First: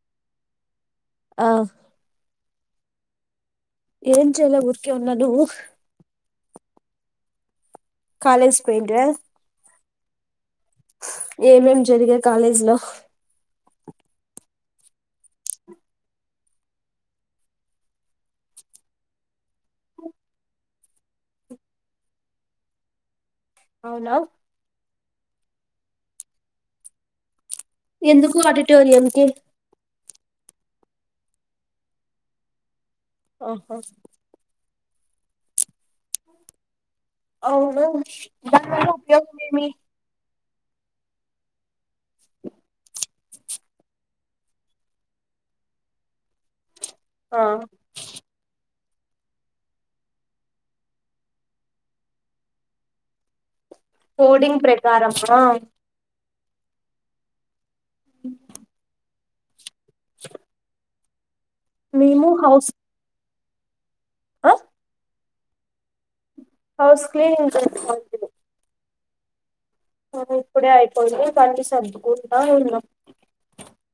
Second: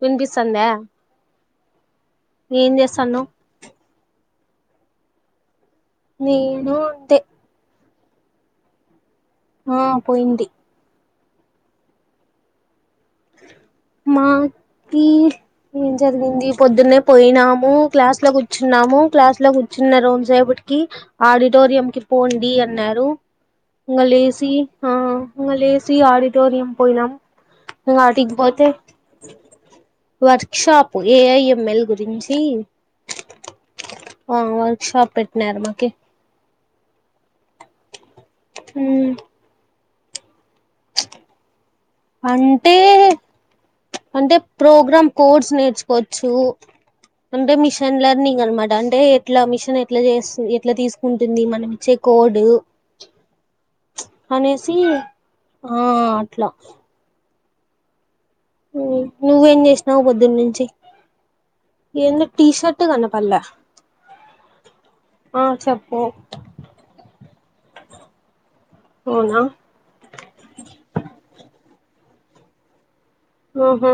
వినిపిస్తోందా ఆహ్ ఏం జెస్తానవ్ ఏం చేయలేదు ఊర్కే ఉన్నాను నువ్వు నేను తే కాలేజ్ పోయింటివా ఆ పోయింది ఏమేమి జరిగాయి కాలేజీలో మా కి ఏం జరిగింది పొద్దున్నె పోయినాము క్లాస్ల గూర్చున్నాము క్లాస్లో గూర్చునా రోజెప కీ ఆడిటోరియంకి పోండి అన్నారు అవునా ఇంగలేేసి ఇంగలేేసి ఆడిటోరియం పోయినాం ఇంగ ఆటికి ఎందుకు పోతే ఆడిటోరియం కి వర్క్ షాప్ ఏఐఎంఎల్ గురించి అ హ ఆ వర్క్ షాప్ పెట్నరు మాకి అవును దానివల్ల మ్మ్ ఉపయోగం ఏమి అంటే అంటే ప్రోగ్రామ్ కోడ్స్ నేర్చుకోవచ్చు ఆ అంటె మిషన్ లర్నింగ్ అనమాట అంటే ఎట్లా మిషన్ ఎట్లా జె ఎట్లా తీస్కుంటుంది మనం ఇచ్చే కోడు కోడింగ్ అనేసి ప్రకారమా ఆ అట్లా నువ్వేం జెష్ణవ్ పొద్దున్నుంచి ఎందో టీ షర్టు కనాపడ్లే అ ఆ చేప్పు హౌస్ క్లీనింగ్ చేస్తాంటిమి అవునా ఆ ఇప్పుడే అయిపోయింది బండి సర్దుకుంటా ఉన్నాం ఆహా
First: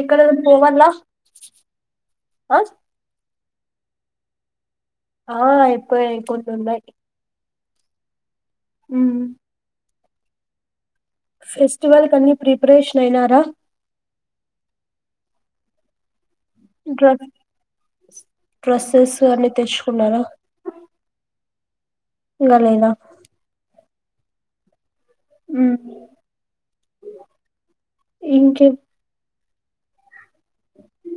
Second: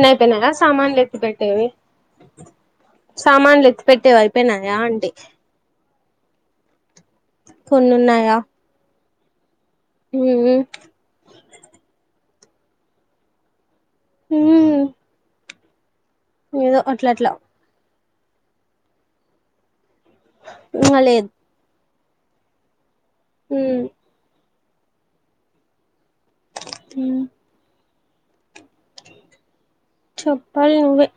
ఎక్కడైనా పోవాలా సామాన్లులెత్తిపెట్టేవి ఆ సామాన్లులెత్తి పెట్టేవి అయిపోయినా ఆ అయిపోయాయి ఇంకొన్ని ఉన్నాయ్ కొనున్నాయా మ్మ్ మ్మ్ ఫెస్టివల్ కన్ని ప్రిపరేషన్ అయినారా మ్మ్ ఏదో అట్లా అట్లా డ్రెస్సెసు అన్ని తెచ్చుకున్నారా లేదు ఇంగ లేదా మ్మ్ మ్మ్ మ్మ్ ఇంకేప్ చెప్పాలి నువ్వే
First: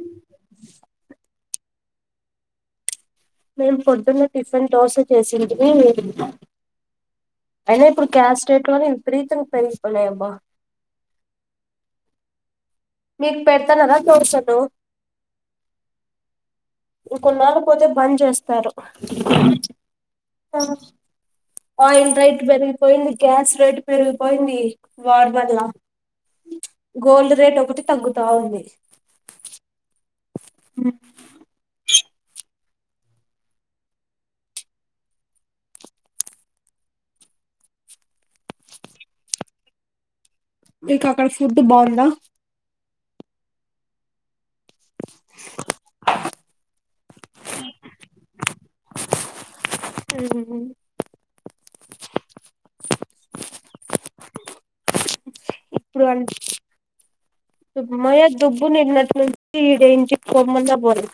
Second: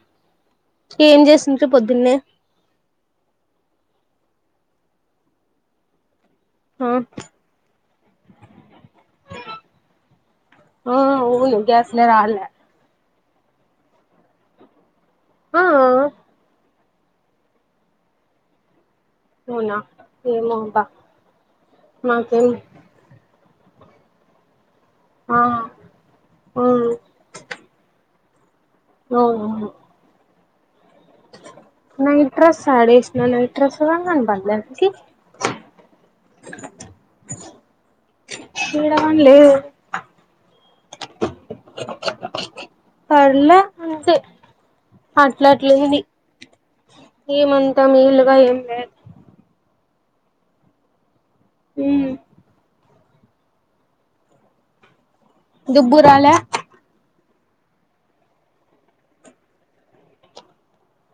ఏం చేసింట్రి పొద్దున్నే మేమ్ పొద్దున్నె టిఫిన్ దోస చేసింటిమి ఆ అయిన ఇప్పుడు క్యాష్డేట్లో విపరీతంగా పెరిగి పోయినాయబ్బ ఆ అవును గ్యాస్లే రాలే మీక్ పెడతాన్నరా దోశలు ఆ ఉంకొన్నాళ్లు పోతే బంజేస్తారు అవునా ఏమో అబ్బా ఆయిల్ రేట్ నాకేం పెరిగిపోయింది గ్యాస్ రేట్ పెరిగిపోయింది ఆ వార్మల్లా అవును గోల్డ్ రేట్ ఒకటి తగ్గుతా ఉంది అవునవును నైట్ డ్రెస్ యాడేసిన నైట్ డ్రెస్ కూడ కనపడలే అసల్ కి ఇడవన్ లేదు మీకు అక్కడ ఫుడ్ బావుందా పర్ల అంతే అట్లట్లుంది ఏమంతా మీలుగా ఏం లేదు ఉహ్మ్ ఊమ్ దుబ్బురాలా మయ్యా దుబ్బు నిన్నటి నుంచి దేనికి పోమన్న పోలె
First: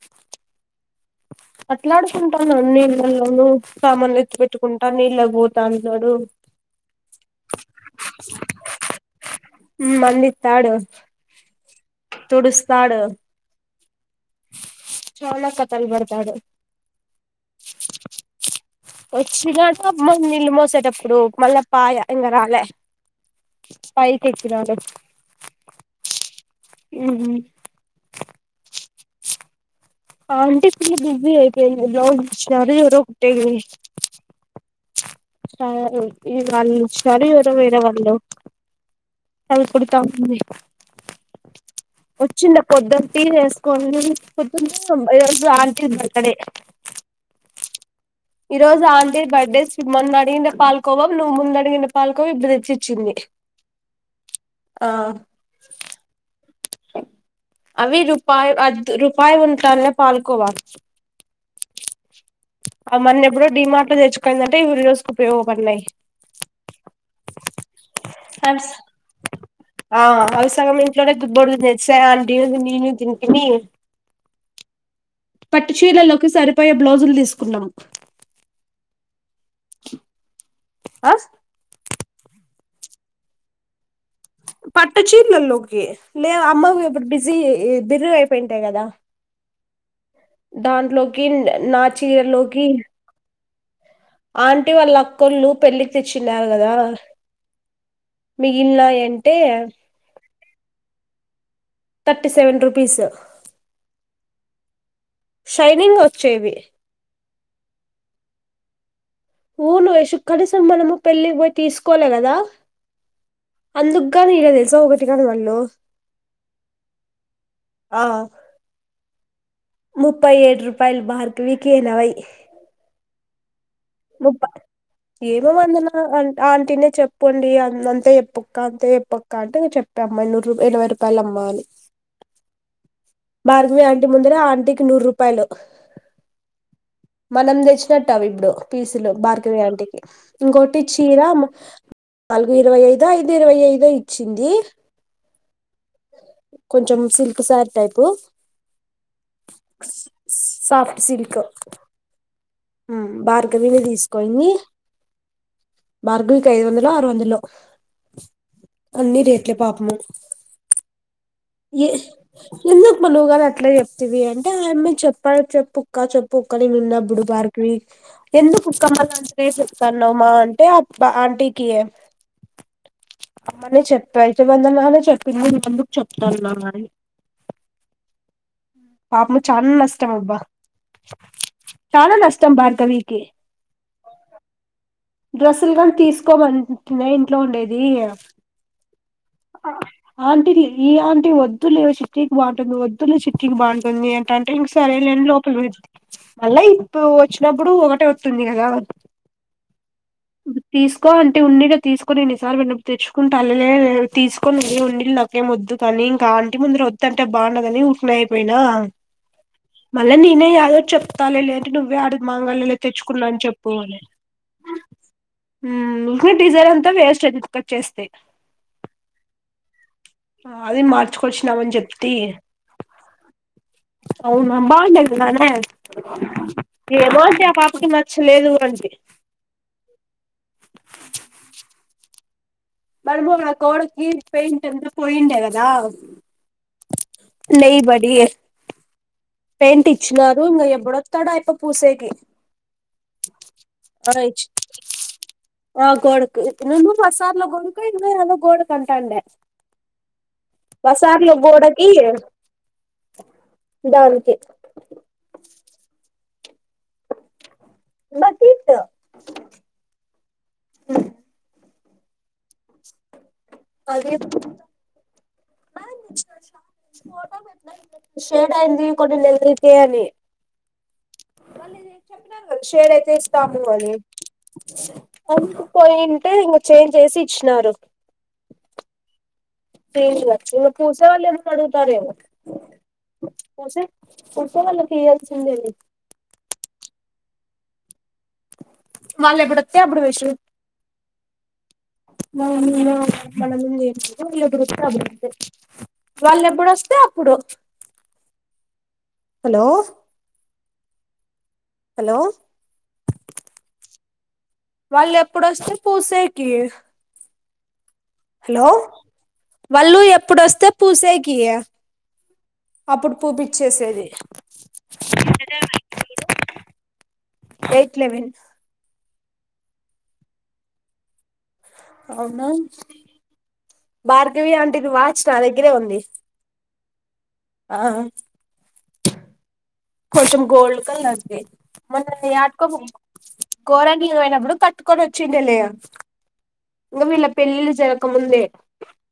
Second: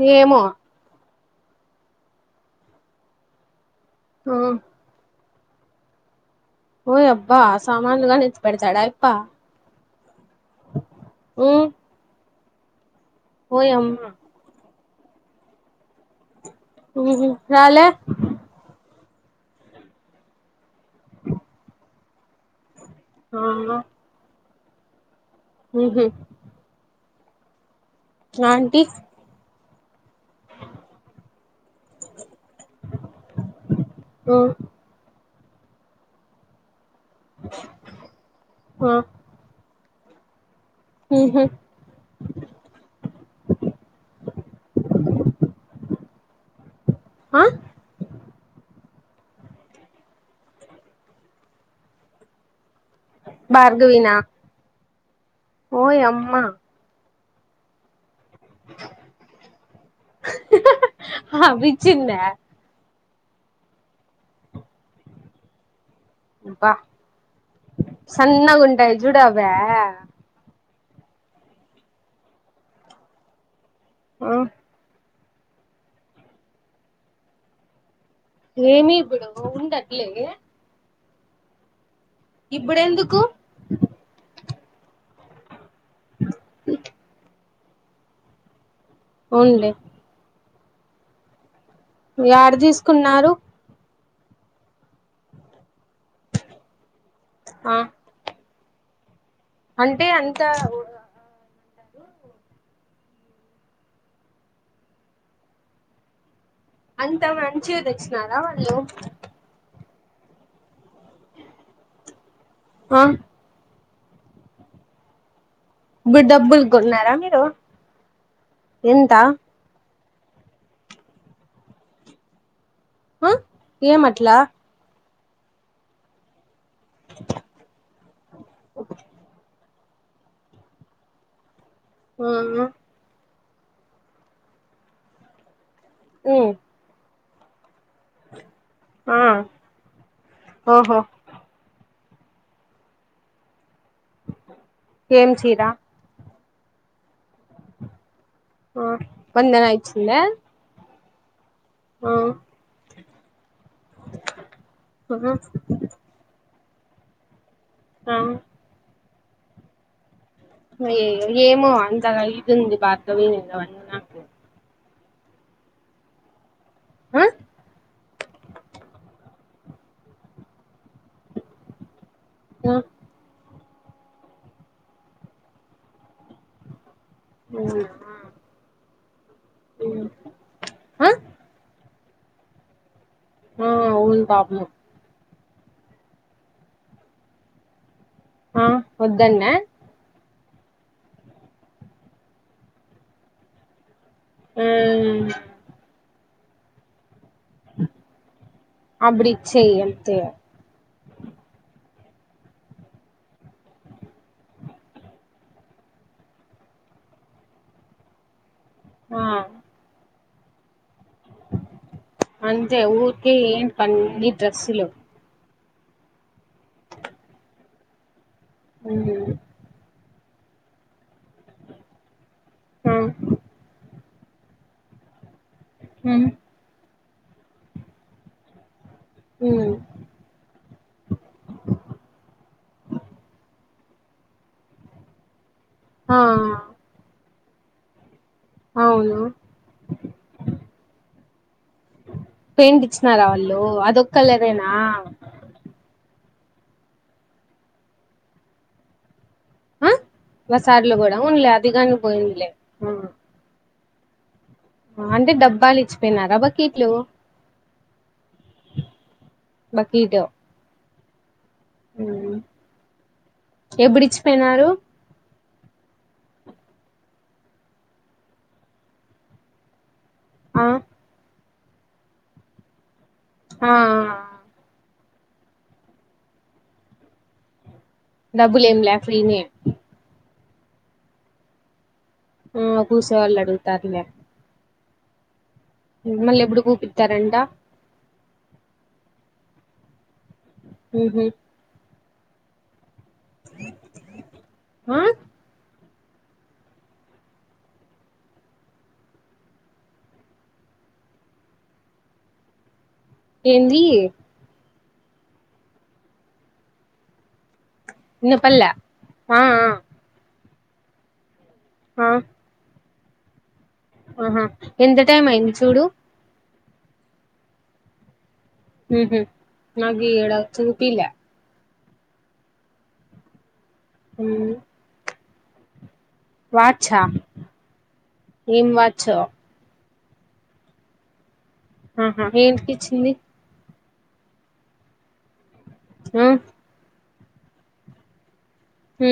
నేమో అట్లాడుకుంటాన నీళ్ళలోనూ సామాల్లు ఆ ఎత్ ఎత్తుకుంటా నీళ్ళక్ పో తన్నాడు ఓయ్ అబ్బా సామాన్లుగాని ఎత్తి పెడతాడా అయప్ప ఉమ్ మంది త్తాడు తుడుస్తాడు ఓ యమ్మ చోళ కతల్ బడ్తాడు ఉ మ్ రాల వచ్చిండట మ నీళ్ళు మోసేటప్పుడు మళ్ళా పాయ ఇంగ రాలే ఆఆ పిరాలె ఉహ్మ్ ఉహ్మ్ ఆంటి ఆంటి ఫుల్ బిసీ అయిపొయింది బ్లౌజ్ ఇచ్చినారు ఎవరో కుట్టి ఆ సారి ఇది వాళ్ళు ఇచ్చారు ఎవరో వేరే వల్లో అవి కుడుతా ఉంది ఉహ్మ్ వచ్చిండ పొద్దన్ టి చెసుకోని పొద్దున ఇచ్చినం ఈ రోజు ఆంటీ బర్త్ డే అ ఈరోజు ఆన్ టిది బర్డే మొన్న అడిగిందే పాల్కోవా నువ్ ముందడిగిన పాల్కోవ ఇప్పుడు తెచ్చి భార్గవినా ఆ ఓయ్ అమ్మా అవి రూపాయి అద్ రూపాయి ఉంటానే పాల్కోవా హ విచ్చిందా ఆ మొన్నేప్పుడో డిమార్ట్ లో తెచ్చుకొందంట ఈ రోజుకు ఉపయోగపడినయి అబ్బ సన్న గూంటయి జూడు అవ్వా ఇంట్లో నే దుద్బడుగు తెచ్చా అండి [unintelligible] తిన్ తినీ అ పట్టు చీర్లలోకి సరిపోయే బ్లౌజులు తీసుకున్నం ఏమీ ఇప్పుడు ఉండట్లే గే అస్ ఇప్పుడెందుకు పట్ట చీర్లల్లోకి లే అమ్మ ఇప్పుడు బిజీ బిర్రు గయిపోయింటయి గదా వులే దాంట్లోకి న్ నా యాడ చీరలోకి తీసుకున్నారు ఆంటీ వాళ్ళ అకోళ్ళు పెళ్ళికి ఇచ్చిన్నార్ కదా ఆ మిగిల్నాయంటే దవు థర్టీ సెవెన్ రూపీస్ షైనింగ్ ఓచ్చేవి అంత మంచివి తెచ్చినారా వాళ్ళు పూలు వేసుకు కనీసం మనము పెళ్లిక్ పోయి తీసుకోలే కదా ఆ అందుగానీ ఇళ తెలుసా ఒకటి కానీ కొన్న బిడ్ డబ్బులు కొంటున్ర మీరు ఆ ఎంత ముప్పై ఏడు రూపాయలు భార్గవికి నాయి ఆ ఏమట్లా ఏమో వందన అ ఆంటీనే చెప్పుండి అంతే చేప్పక్క అంతే చేప్పక్క అంటే చెప్ప తమ్మ ఇరున్ ఇరవై రూపాలు అమ్మ అని ఆ భార్గవి ఆంటీ ముందర ఆంటీకి నూరు రూపాయలూ మ్ మనం తెచ్చినటావి ఇప్పుడు పీసులు ఆ భార్గవి ఆంటీకి ఇంకోటి ఓహో చీర మ నాలుగు ఇరవై ఐదుదో ఐదు ఇరవై ఐదుదో ఇచ్చింది ఏం చీర కొంచెం సిల్క్ శారీ టైపు ఆ వందన ఇచ్చిందా సోఫ్ సిల్క్ ఆ మ్ భార్గవివే తీసుకొంది ఆహా భార్గవికి ఐదు వందలో ఆరు వందలో ఆ అన్ని రేట్లే పాపము మీ ఏ ఎందుకు నువ్వు కాదా అట్ల అవన్నీ నాకు చెప్తేవి అంటే చెప్ప చెప్పు అక్క చెప్పు ఆక్క నీనున్న ఆ పూడు భార్గవి ఎందుకు క్కమ్మలంత ఎసితునవ్ మా అంటే బ్ ఆ ఆంటీకి మ్మ్ అమ్మనే చెప్ప ఇతే బందమా అని చెప్పింది ముందుకు చెప్తాన్నా అని ఉహ్ పాపం చానా నష్టం అబ్బా ఆ చాలా నష్టం భార్గవి ఆ అవును పాపము డ్రెస్సులు కోనీ తీసుకోమంటున్నాయి ఇంట్లో ఉండేది వద్దు అన్నా ఇది ఇలాంటివి వద్దులే చిట్టికి బాగుంటుంది వద్దులే చిట్టికి బాగుంటుంది అంటే ఆ ఇంక సరేలేని లోపల పెడితే మళ్ళా ఇప్పు దాపుడు ఒకటే ఒతుంది కదా అప్పుడు ఇచ్చేయి అంతే తీసుకో అంటి ఉంది గా తీస్ కోన్ని ఇన్నీసార్లు ఉన్నపు తెచ్చుకుంట లే తీసుకోని నువ్వే ఉండిళ్లు నాకేం వద్దు కానీ ఇంకా ఆంటి ముందర ఓద్ అంటే బాగుండదని ఊట్న అయిపోయి ఆ మళ నేనే యాదోట్ చెప్ప తనులే అంటే నువ్వే ఆడు మాంగళ్యలో అంతే ఊరికే తెచ్చుకున్నాని చెప్పు ఏంటి అని అన్ని డ్రెస్సులు మ్ గు డీజర్ అంతా వేస్ట్ కట్ చేస్తే ఉహ్ ఆ అది మార్చుకొచ్చినామ్ అని చెప్పితి అ అవును బాగుండనే ఏమోండీ ఆ పాపకి నచ్చలేదు అంది బర్బో గోడకి పెయింట్ అంత పాయిండదే ఆ నే బడి ఏ అవున ప్రింట్ ఇచ్చినారు ఇంగ ఎవడొస్తాడు అయిపో పూసేకి పెయింట్ ఇచ్చినారా వాళ్ళు అ అదొక్క కలరేనా ఆ కో ఇ నేను ప్రశద్ కోడుకు ఇదా గోడు కంటాండే ఆ ప్రసాద్ కూడా వున్లే గోడకి అభిగాని పోయిన్లే దానికి అంటే డబ్బాలు ఇచ్చిపోయినారా బాకీట్లు బకిట్ ఆ మ్ ఎప్పుడు అది ఇచ్చి పోయినారు షేడ్ కొద్దిగా ఈపేయండి ఆ షేర్ అయితే షాప్ కి ఆ పోలి అందుకుపోయింటే ఇంక చేంజ్ చేసి ఇచ్చినారు డబ్బులు ఏమి లేపొయిని ఫీల్డ్ వచ్చునాకు కుశ ఏమో అడుగుతారేమో ఆ కూసే వాళ్ళు అడుగుతారులే వచ్చినోలేకే ఇయాల్సిందే మళ్ళీ ఎప్పుడు గుపితారంట వాళ్ళు ఎప్పుడు వస్తే అప్పుడు వైషూ ఉహు మనం ఏమో గురుతు ఆ వాళ్ళ ఎప్పుడుస్తే అప్పుడు హలో హలో ఏంది వాళ్ళు ఎప్పుడుస్తే పూసేకి హలో వినపల్లె ఆ ఆ వాళ్ళు ఎప్పుడొస్తే పూసేకి ఆ అప్పుడు పూపిచ్చేసేది ఆహా ఎంత టైం అయింది చూడు ఎయిట్ లెవెన్ మ్ మ్ నాకు ఈడ చూపిలే అవునా భార్గవి ఆంటీ ది వాచ్ నా దగ్గరే ఉంది వాచ్ ఆ ఆ ఎం వాచ్ ఓ కొంచం గోల్డ్ కలర్ ది ఆహా మొన్న అట్క బ ఏంటికిచ్చింది కోరంగి ఓయినప్పుడు కటుని వచ్చిండలి మ్ ఇంకా వీళ్ళ పెళ్లిళ్లు జరగకముందే మ్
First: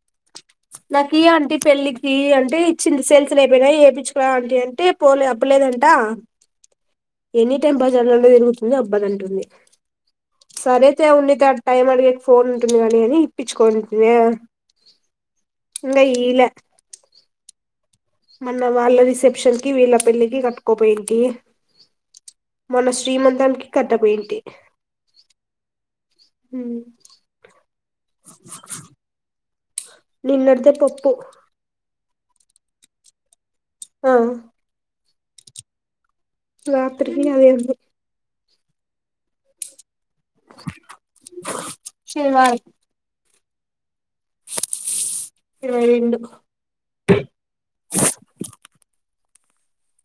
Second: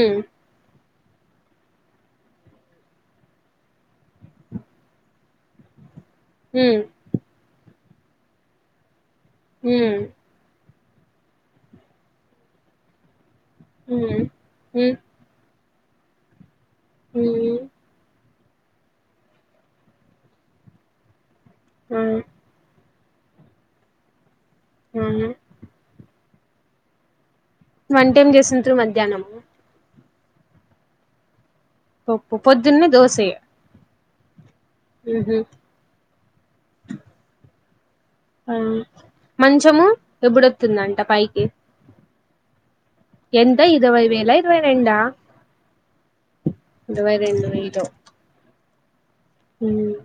నాకు ఇయి అంటీ పెళ్ళికి అంటే ఇచ్చింది సెల్స్ లేకపోయినా ఎపించుకో అంట అంటే పోలె చెప్పలేదు అంట మ్ మొత్తం బజార్ లాల తిరుగుతుంది అబ్బాలు అంటూదింటుంది ఉమ్ సరే న్ ఉండేది ఫోన్ ఉంటుంది కాని అని ఇప్పించుకోనింటుంది ఉమ్ ఇంకా ఈలా మ్ మన వాళ్ళ రిసెప్షన్కి వీళ్ళ పెళ్లికి కట్టుకోపోయింటి ఆ మొన్న శ్రీమంతానికి కట్ట పోయింటి హమ్ హమ్ వంటేమ్ చేసింట్రు మధ్యాహ్నము నిన్నటిదే పప్పు పొద్దున్నే దోసె ఆ ఉహ్మ్ రాత్రికి అదే అందొ ఆ మంచము ఎప్పుడోతుందంట పైకి శనివారం ఎంత ఇరవై వేలా ఇరవై రెండా ఇరవై రెండు ఇరవై రెండు వేయిలు ఉమ్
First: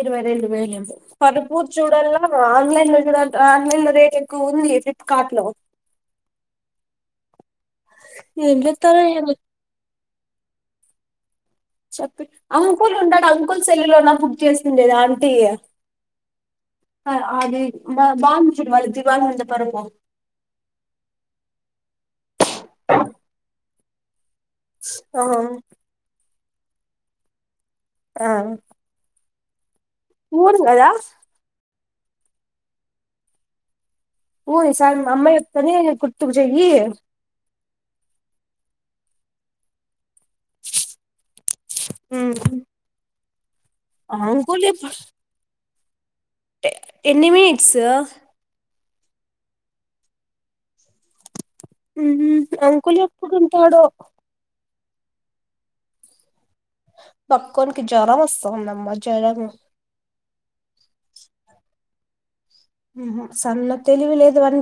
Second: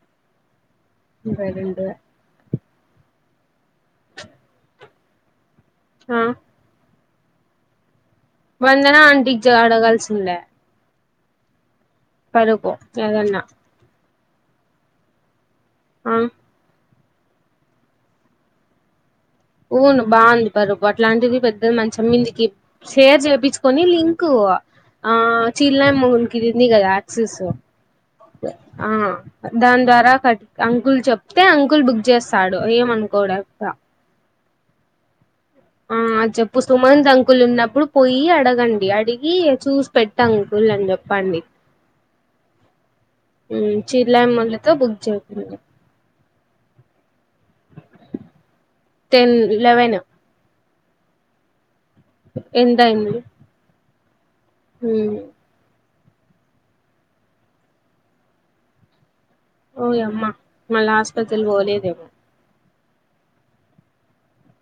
ఇరవై రెండు వేయిలు ఇరవై పరుపు రెండు వే చూడల్లా ఆన్లైన్ ఆన్లైన్ లో రేట్ ఎక్కువ ఉంది ఫ్లిప్కార్ట్ లో ఆ ఏం వందనా చెత్తారో ఏమో ఆంటికి జ అడగాల్సిందే చెప్పి అంకుల్ ఉంటడు ఏదన్నా అంకుల్ సెల్లులోన బుక్ చేసిండేదా ఆంటీ ఆ ఆ అది బాగుంది చూడు వాళ్ళ జు అవును బాగుంది పరుపు అట్లాంటిది పెద్దది మంచంమీందికి షేర్ చేపిచ్చుకొని లిం కు ఆ చీల్ న మౌన్కిఉంది కదా ఆక్సెస్ ఆ దాని ద్వారా క ఊరు కదా అంకుల్ చెప్తే అం ల్ బుక్ చేస్తాడు ఏమనుకోడట్ల ఊ స మా అమ్మా ఆ చెప్పు సుమంత్ అంకుల్ ఉన్నప్పుడు పోయి అడగం అడిగి చూసి పెట్టంకుల్ అని చెప్పండి ఉమ్ ఉమ్ చిలామ్మలతో బుక్ చేతుంది ఎన్ని మినిట్స్ టెన్ లెవెన్ ఉ హ్ అంకులు ఎప్పుడుంటాడో ఉమ్ పక్కోనికి జ్వరం వస్తాందమ్మ ఓయి అమ్మా మల్ల హాస్పితల్ పోలెదే ఊ హ్ సన్న తెలివి లేదు వాని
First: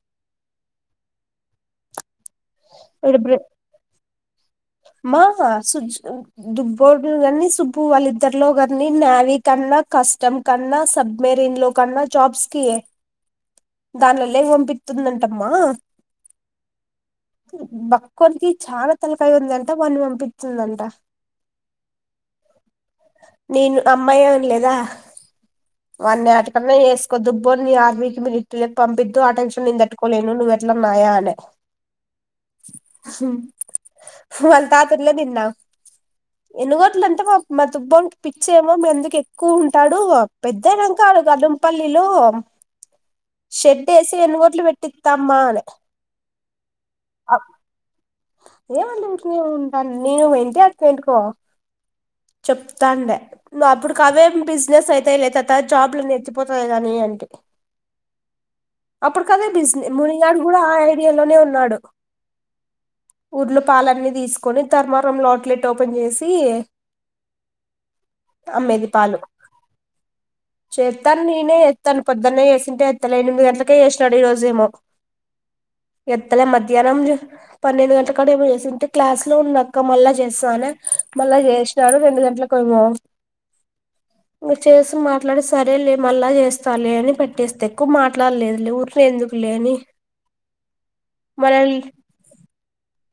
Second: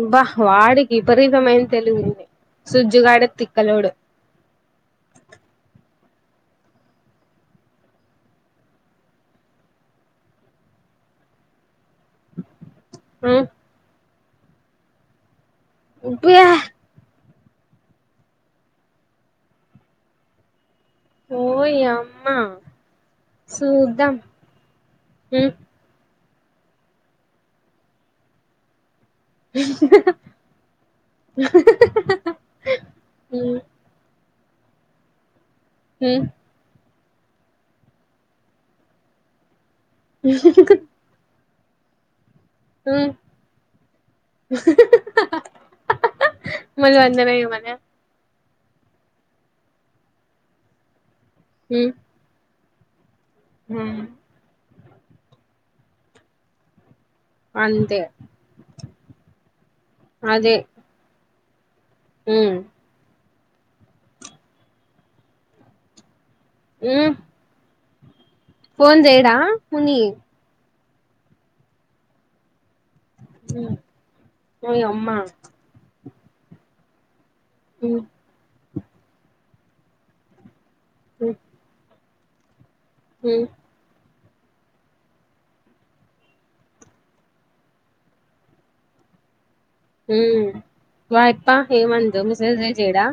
అబ్బ వాడికి విపరీతమైన తెలివి ఉంది వీడు సుజ్జుగాడే బ్రె తిక్కలోడు మా వ సుజ్జు దుబ్బోడు కానీ సుబ్బు వాళ్ళిద్దరిలో కాన్నీ నావికన్నా కస్టమ్ కన్నా సబ్మెరిన్ లో కన్నా జాబ్స్ కి ఉమ్ దాంట్ల లెవ్వనిపిత్తుందంటమ్మా ఉప్పుయా బక్కోన్కి చాలా తలకాయి ఉందంట వాన్నీ పంపిచ్చిందంట ఓయమ్మా నేను అమ్మాయిననలేదా ఉమ్ వాన్ని ఇక్కడన్నా వేసుకో ద్దుుబ్బో న్నీ ఆర్మీకి మీ ఇట్టుకి పంపిద్ ఆ టెన్షన్ నేను దట్టుకోలేను నువ్వెట్లన్నా నాయా అనే ఉమ్ ఉమ్ వాళ్ తాతల్లె నిన్నా మ్ ట్లు అంటే మా దుబ్బంట పిచ్చ ఏమో మీ అందుకు ఎక్కువ ఉంటాడు పెద్దనాంక కాడు కా పల్లిలో ఉమ్ షెడ్ ఎసి ఎన్నిగోట్లు పెట్టిత్తమ్మా అని మళ అందవేయ మన ఏ అం [unintelligible] ఉ చెప్తాండే ను్ అప్పుడుకి అవే బిజినెస్ అయితే లే తాత జాబ్లు నేత్తిపోతాయి కాని అని అంతే అప్పుడు కదే బిజినెస్ మునిగాడు అదే కూడా ఆ ఐడియాలోనే ఉన్నాడు. ఉమ్ ఉర్లపాలన్నీ తీసుకొని తర్మరం లాట్లెట్ ఓపెన్ చేసి ఉమ్ ఫోన్ చేయడా ముని చెత్తాను నేనే ఎత్తాను పొద్దున్నే చెసింటే ఎత్తలేను ఎనిమిది గంటలకె ఉమ్ చేసినాడు ఈ రోజేమో ఓయమ్మ ఎత్తలే మధ్యాహ్నం పన్నెండు ఉమ్ గంటల కడ ఏమో చేసింటే క్లాస్ లో ఉన్నాక్క మళ్ళా చేస్తానె ఉమ్ మళ్ళా చేసినాడు. రెండు గంట కైమ ఉమ్ చేసి మాట్లాడి సరే లే మళ్ళా చేస్తా లే అని పెట్టేస్తే ఎక్కువ మాట్లాడలేదు లే ఊరికనే ఎందుకు లే అని ఉమ్ వాయప్ప మనల్ని ఏమందో మెసేజె చేయడా?